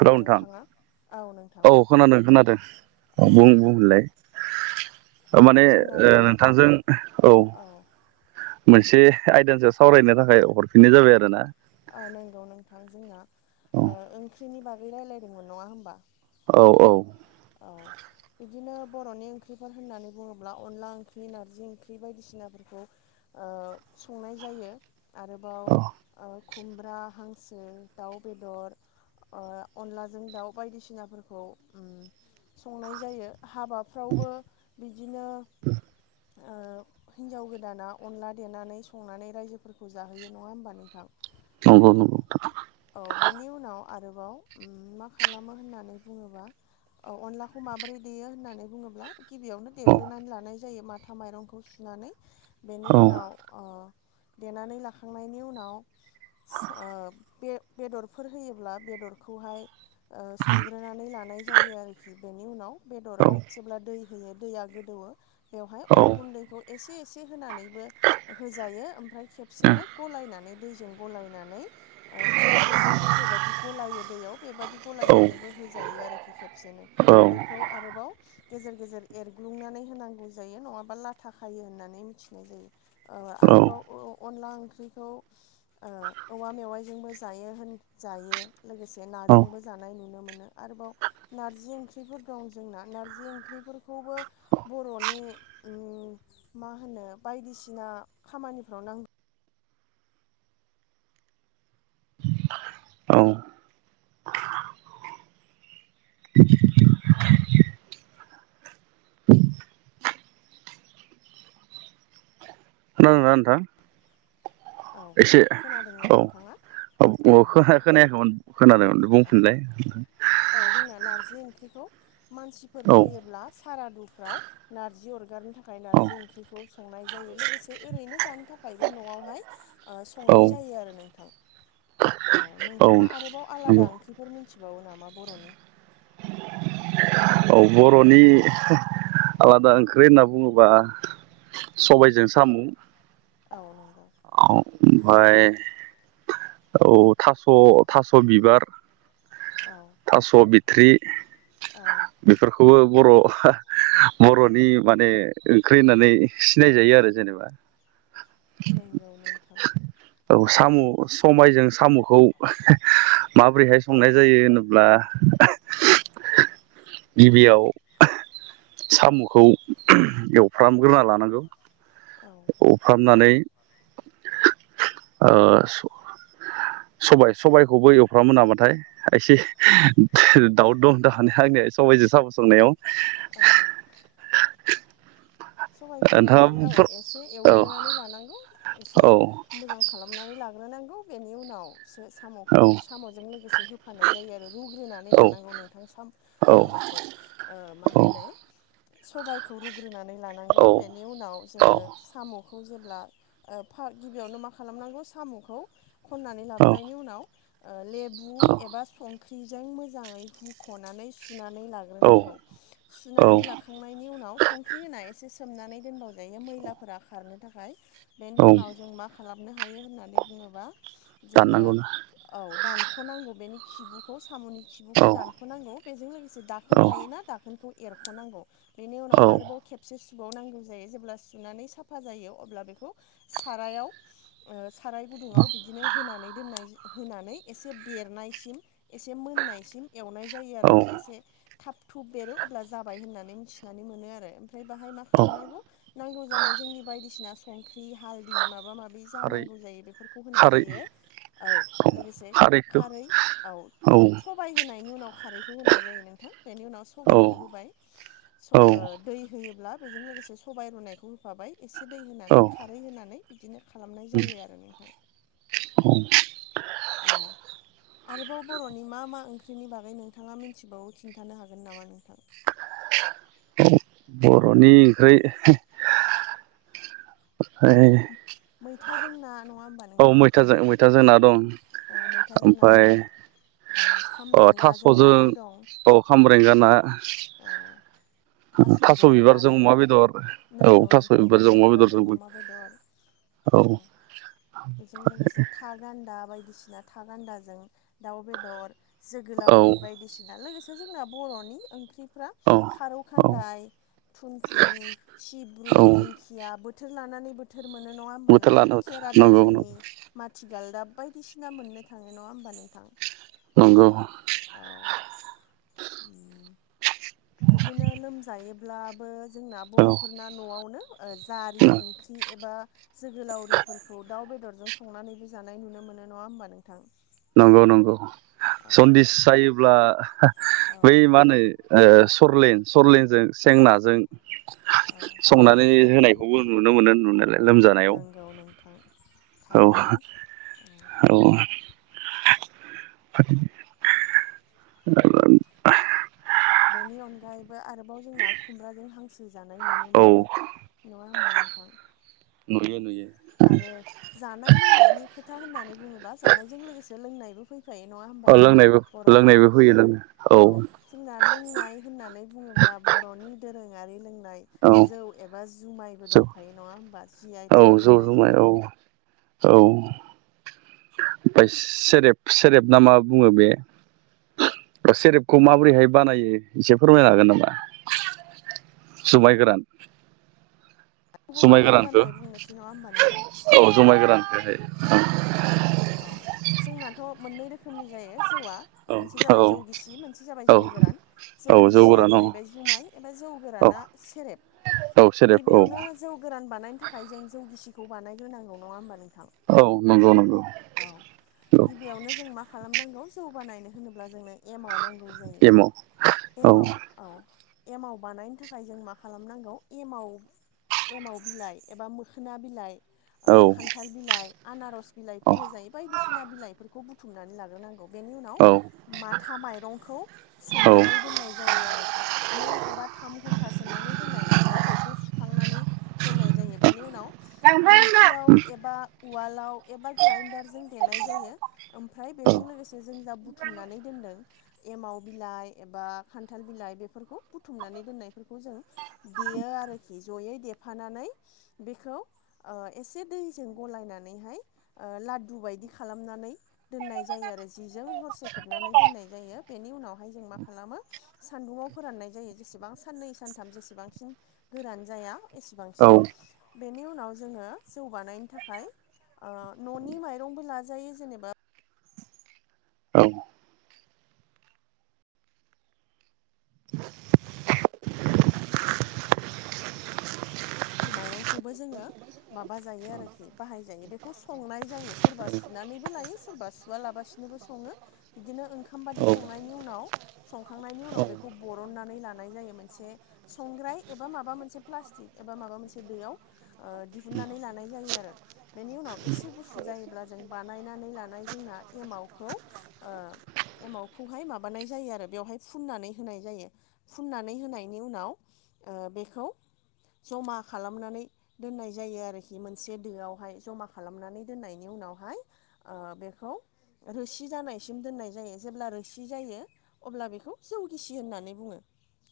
र' नोंथां नोंथाङा औ नोंथां औ खोनादों खोनादों औ बुं बुं होनलाय ओ‌ औ माने ओ जोंनाथ' औ नोंथांजों औ ओ मोनसे आयदासो सावरायनो थाखाय हरफिननाय जाबाय आरो ना नंगौ नोंथां जोंना औ ओंख्रिनि बागै रायज्लायदोंमोन नङा होमबा औ औ औ बिदिनो बर'नि ओंख्रिफोर होननानै बुङोब्ला अनला ओंख्रि नारजि ओंख्रि बायदिसिनाफोरखौ संनाय जायो औ आरोबाव खुमब्रा हांसो दाउ बेदर अ अनलाजों दाउ बायदिसिनाफोरखौ संनाय जायो हाबाफ्रावबो बिदिनो हिन्जाव गोदाना अनला देनानै संनानै रायजोफोरखौ जाहोयो नंङा होमबा नोंथां। नंगौ नगौ औ बेनि उनाव आरोबाव मा खालामो होननानै बुङोबा औ अनलाखौ माबोरै देयो होननानै बुङोब्ला गिबियावनो औ देग्रोनानै लानाय जायो मा आथा माइरंखौ सुनानै बेनि औ उनाव अ देनानै लाखांनायनि उनाव सो‌ बे बेदरफोर होयोब्ला बेदरखौहाय संग्रोनानै लानाय जायो आरो। बेनि उनाव औ बेदराव जेब्ला दै होयो दैया गोदौवो बेवहाय अन औ गुन्दैखौ एसे एसे होनानैबो होजायो ओमफ्राय खेबसेनो गलायनानै दैजों गलायनानै फिथा गुन्दैखौ जेबायदि गलायो दैयाव बेबायदि औ गलायनानैबो होजायो आरोखि खेबसेनो बेखौ आरोबाव गेजेर गेजेर एरग्लुंनानै होनांगौ जायो नङाबा लाथा खायो होननानै मिथिनाय जायो। आरोबाव अनला ओंख्रिखौ ओ औवा मेवाइजोंबो जायो होनजायो लोगोसे नाजोंबो जानाय नुनो मोनो आरोबाव नारजि ओंख्रिफोर दं जोंना नारजि ओंख्रिफोरखौबो बर'नि मा होनो बायदिसिना खामानिफ्राव नां खोनादोंना खोनादों ना नोंथां। औ एसे खोनादोंना औ नोंथाङा औ नोंथां खोनायाखैमोन खोनादोंमोन औ बुंफिनलाय औ जोंना नारजि ओंख्रिखौ मानसिफोर औ थैयोब्ला सारादुफ्राव नारजि अरगारनो थाखाय औ नारजि ओंख्रिखौ संनाय जायो लोगोसे ओरैनो जानो थाखायबो न'आवहाय औ संनाय जायो आरो नोंथां औ नोंथाङा आरोबाव आलादा नंगौ ओंख्रिफोर मिथिबावो नामा बर'नि औ बर'नि आलादा ओंख्रि होनना बुङोबा औ सबायजों साम' औ नंगौ ओमफफ्राय औ थास' थास' बिबार औ थास' बिथ्रि औ बेफोरखौबो बर' बर'नि माने ओंख्रि होननानै सिनायजायो आरो जेनेबा नंगौ नांथां औ साम' समबायजों साम'खौ माबोरैहाय संनाय जायो होनोब्ला गिबियाव साम'खौ एवफ्रामग्रोना लानांगौ औ एवफ्रामनानै ओ सबाय सबायखौबो एवफ्रामो नामाथाय एसे दाउट दं दान आंनि सबाइजों साबसंनायाव। औ। सबाइखौ नोंथाङा नोंथां औ एसे औ एवग्रोनानै लानांगौ, एसे औ मोजां खालामनानै लाग्रोनांगौ बेनि उनावसो औ साम'खौ साम'जों लोगोसे हो होफानानाय जायो आरो रुग्रोनानै औ लानांगौ नोंथां साम औ माबाखौ। मा होनो सबबायखौ रुग्रोनानै लाना औ नांगौ बेनि उनाव औ जोङो साम' खौ जेब्ला ओ फा गिबियावनो मा खालामनांगौ साम'खौ खननानै लाबोनायनि उनाव लेबु औ एबा संख्रिजों मोजाङै हुख'नानै सुनानै औ लाग्रोनांगौ। औ सुनानै लाखांनायनि उनाव संख्रि होनाय एसे सोमनानै दोनबावजायो मैलाफोरा खारनो थाखाय। बेनि औ उनाव जों मा खालामनो हायो होननानै बुङोबा जोङो दाननांगौना औ दानख'नांगौ, बेनि खिबुखौ साम'नि खिबुखौ औ दानख'नांगौ। बेजों लोगोसे दाखोन औ थायोना दाखोनखौ एरख'नांगौ। बेनि उाव औ आरोबाव खेब से सुबावनांगौ जायो जेब्ला सुनानै साफा जायो, अब्ला बेखौ सारायाव साराय गुदुङाव बिदिनो होनानै दोननाय होनानै एसे बेरनायसिम एसे मोननायसिम एवनाय जायो औ आरोखि एसे थाब थुब बेरो अब्ला जाबाय होननानै मिथिनानै मोनो आरो ओमफ्राय बाहाय मा औ खालामनांगौ। नांगौ जानाय जोंनि बायदिसिना संख्रि हालदै माबा माबि जा खारै नांगौ जायो बेफोर खौ होनाय खारै जायो। औ लोगोसे खारै औ औ सब सबाय होनायनि उनाव खारैखौ होनाय जायो नोंथां। बेनि उनाव औ सबायखौ होबाय स ओ औ दै होयोब्ला बेजों लोगोसे सबाइ रुनायखौ होफाबाय एसे दै औ होनानै खारै होनानै बिदिनो खालामनाय जायो आरो नोंथां। औ। औ। आरोबाव बर'नि मा मा ओंख्रिनि बागै नोंथाङा मिथिबावो खिन्थानो हागोन नामा नोंथां? बर'नि ओंख्रि ज मैथाजों ना नङा होमबा नों औ मैथाजों मैथाजों ना दं। औ मैथाजों ना ओमफ्राय दं, औ अ खामब्रेंगाजों थास'जों नाबो दं। औ खामब्रेंगा ना। औ। थास' थास'जों बिबारजों नाजों अमा बेदर। औ नोंगौ थास' नोंथां बिबारजों अमा बेदरजोंबो। अमा बेदर औ। बेजों लोगोसे था गान्दा बायदिसिना था गान्दाजों दाउ बेदर। औ जोगोलावरि बायदिसिना। लोगोसे जोंना बर'नि ओंख्रिफ्रा औ खारौ औ खान्दाय, थुनथुनि, सिब्रु, औ दिं खिया। बोथोर लानानै बोथोर मोनो नङा होमबा बोथोर नोंथां लाना बोथोर खेरा नंगौ नंगौ दाफिनि माथिगालदाब बायदिसिना मोननो थाङो नङा होमबा नोंथां। नंगौ। औ। बिदिनो लोमजायोब्लाबो जोंना बर'फोरना न'आवनो जारि औ ओंख्रि एबा जोगोलावरिफोरखौ दाउ बेदरजों सं संनानैबो जानाय नुनो मोनो नङा होमबा नोंथां। नंगौ नंगौ औ सन्दिस नोंथां जायोब्ला औ बै मा होनो सरलेन सरलेनजों सें नाजों औ संनानै होनायखौबो नुनो मोनो नुनायलाय लोमजानायाव। थां। औ औ [inaudible] औ बेनि अनगायैबो आरोबाव जोंना खुमब्राजों हांसो जानाय नुनो औ मोनो नङा होमबा नोंथां औ नुयो नुयो आरो जानाय लोंनायनि खोथा होननानै बुङोबा जानायजों लोगोसे लोंनायबो फै फायो नङा होमबा औ जोंना लोंनायबो बर'फोरना लोंनायबो होयो लोंनो औ। ना लोंनाय होननानै बुङोब्ला बर'नि दोरोङारि लोंनाय औ जौ एबा जुमायबो जौ दंफायो नङा होमबा जि आइ औ टेक जौ मोननाय जुमाय जोंना औ औ ओफाय सेरेब सेरेब ना मा बुङो बे बा सेरेबखौ माबोरैहाय बानायो एसे फोरमायनो हागोन नामा? जुमाय गोरान बेखौबो जुमाय माबोरै गोरानखो बानायो बुंनोसै नङा होमबा नोंथां औ जुमाय गोरानखोहाय। औ जोंनाथ' मोननै रोखोमनि जायो जौआ। औ मोनसे औ जाबाय जौ गिसि मोनसे जाबाय औ जौ गोरान। जौ औ गिसिया गोरान औ जाहैबाय जुमाय एबा जौ औ गोराना सेरेब। औ सेरेब औ गिबियावनो जौ गोरान बानायनो थाखाय जों जौ गिसिखौ बानायग्रोनांगौ नङा होमबा नोंथां? औ नंगौ नंगौ। औ औ गिबियावनो जों मा खालामनांगौ जौ बानायनो होनोब्ला जोंनो एमाव नांगौ एमाव जायो औ एमाव औ एमाव बानायनो थाखाय जों मा खालामनांगौ एमाव एमाव बिलाइ एबा मोखोना बिलाइ औ ओ खान्थाल बिलाइ आनार'स औ बिलाइफोर होजायो बायदिसिना बिलाइफोरखौ बुथुमनानै लाग्रोनांगौ। बेनि औ उनाव माथा माइरंखौ सोमनानै दोननाय जायो आरोखि नै एबा थाम घन्टा सोमनानै दोननायनि उनाव बेखौ सुखांनानै दोननाय जायो बेनि उनाव दिंखियाव एबा उवालाव एबा ग्राइन्डारजों देनाय जायो ओमफ्राय बेजों लोगोसे जों जा बुथुमनानै दोनदों एमाव बिलाइ एबा खान्थाल बिलाइ बेफोरखौ बुथुमनानै दोननायफोरखौ जों देयो आरोखि जयै दे फानानै बेखौ ओ एसे दैजों गलायनानैहाय ओ लाददु बायदि खालामनानै दोननाय जायो आरो जिजों हरसे खोबनानै दोननाय जायो बेनि उनावहाय जों मा खालामो सानदुंआव फोराननाय जायो जेसेबां साननै सानथाम जेसेबांसिन गोरान जाया औ एसेबांसिम बेनि उनाव जोङो जौ बानायनो थाखाय ओ न'नि माइरंबो लाजायो जेनेबा औ [inaudible] फोर माइरंखौबो जोङो माबा जायो आरोखि बाहाय जायो बेखौ संनाय जायो सोरबा सुनानैबो लायो सोरबा सु सुवालाबासिनोबो सङो बिदिनो ओंखाम बादि औ संनायनि उनाव संखांनायनि उनाव औ बेखौ बरननानै लानाय जायो मोनसे संग्राय एबा माबा मोनसे प्लास्टिक एबा माबा मोनसे बेयाव ओ दिहुननानै लानाय जायो आरो। बेनि उनाव एसे गुसु जायोब्ला जों बानायनानै लानाय जोंना एमावखौ ओ एमावखौहाय माबानाय जायो आरो बेवहाय फुननानै होनाय जायो। फुननानै होनायनि उनाव ओ बेखौ ज'मा खालामनानै दोननाय जायो आरोखि मोनसे दोआवहाय ज'मा खालामनानै दोननायनि उनावहाय ओ बेखौ रोसि जानायसिम दोननाय जायो जेब्ला रोसि जायो अब्ला बेखौ जौ गिसि होननानै बुङो।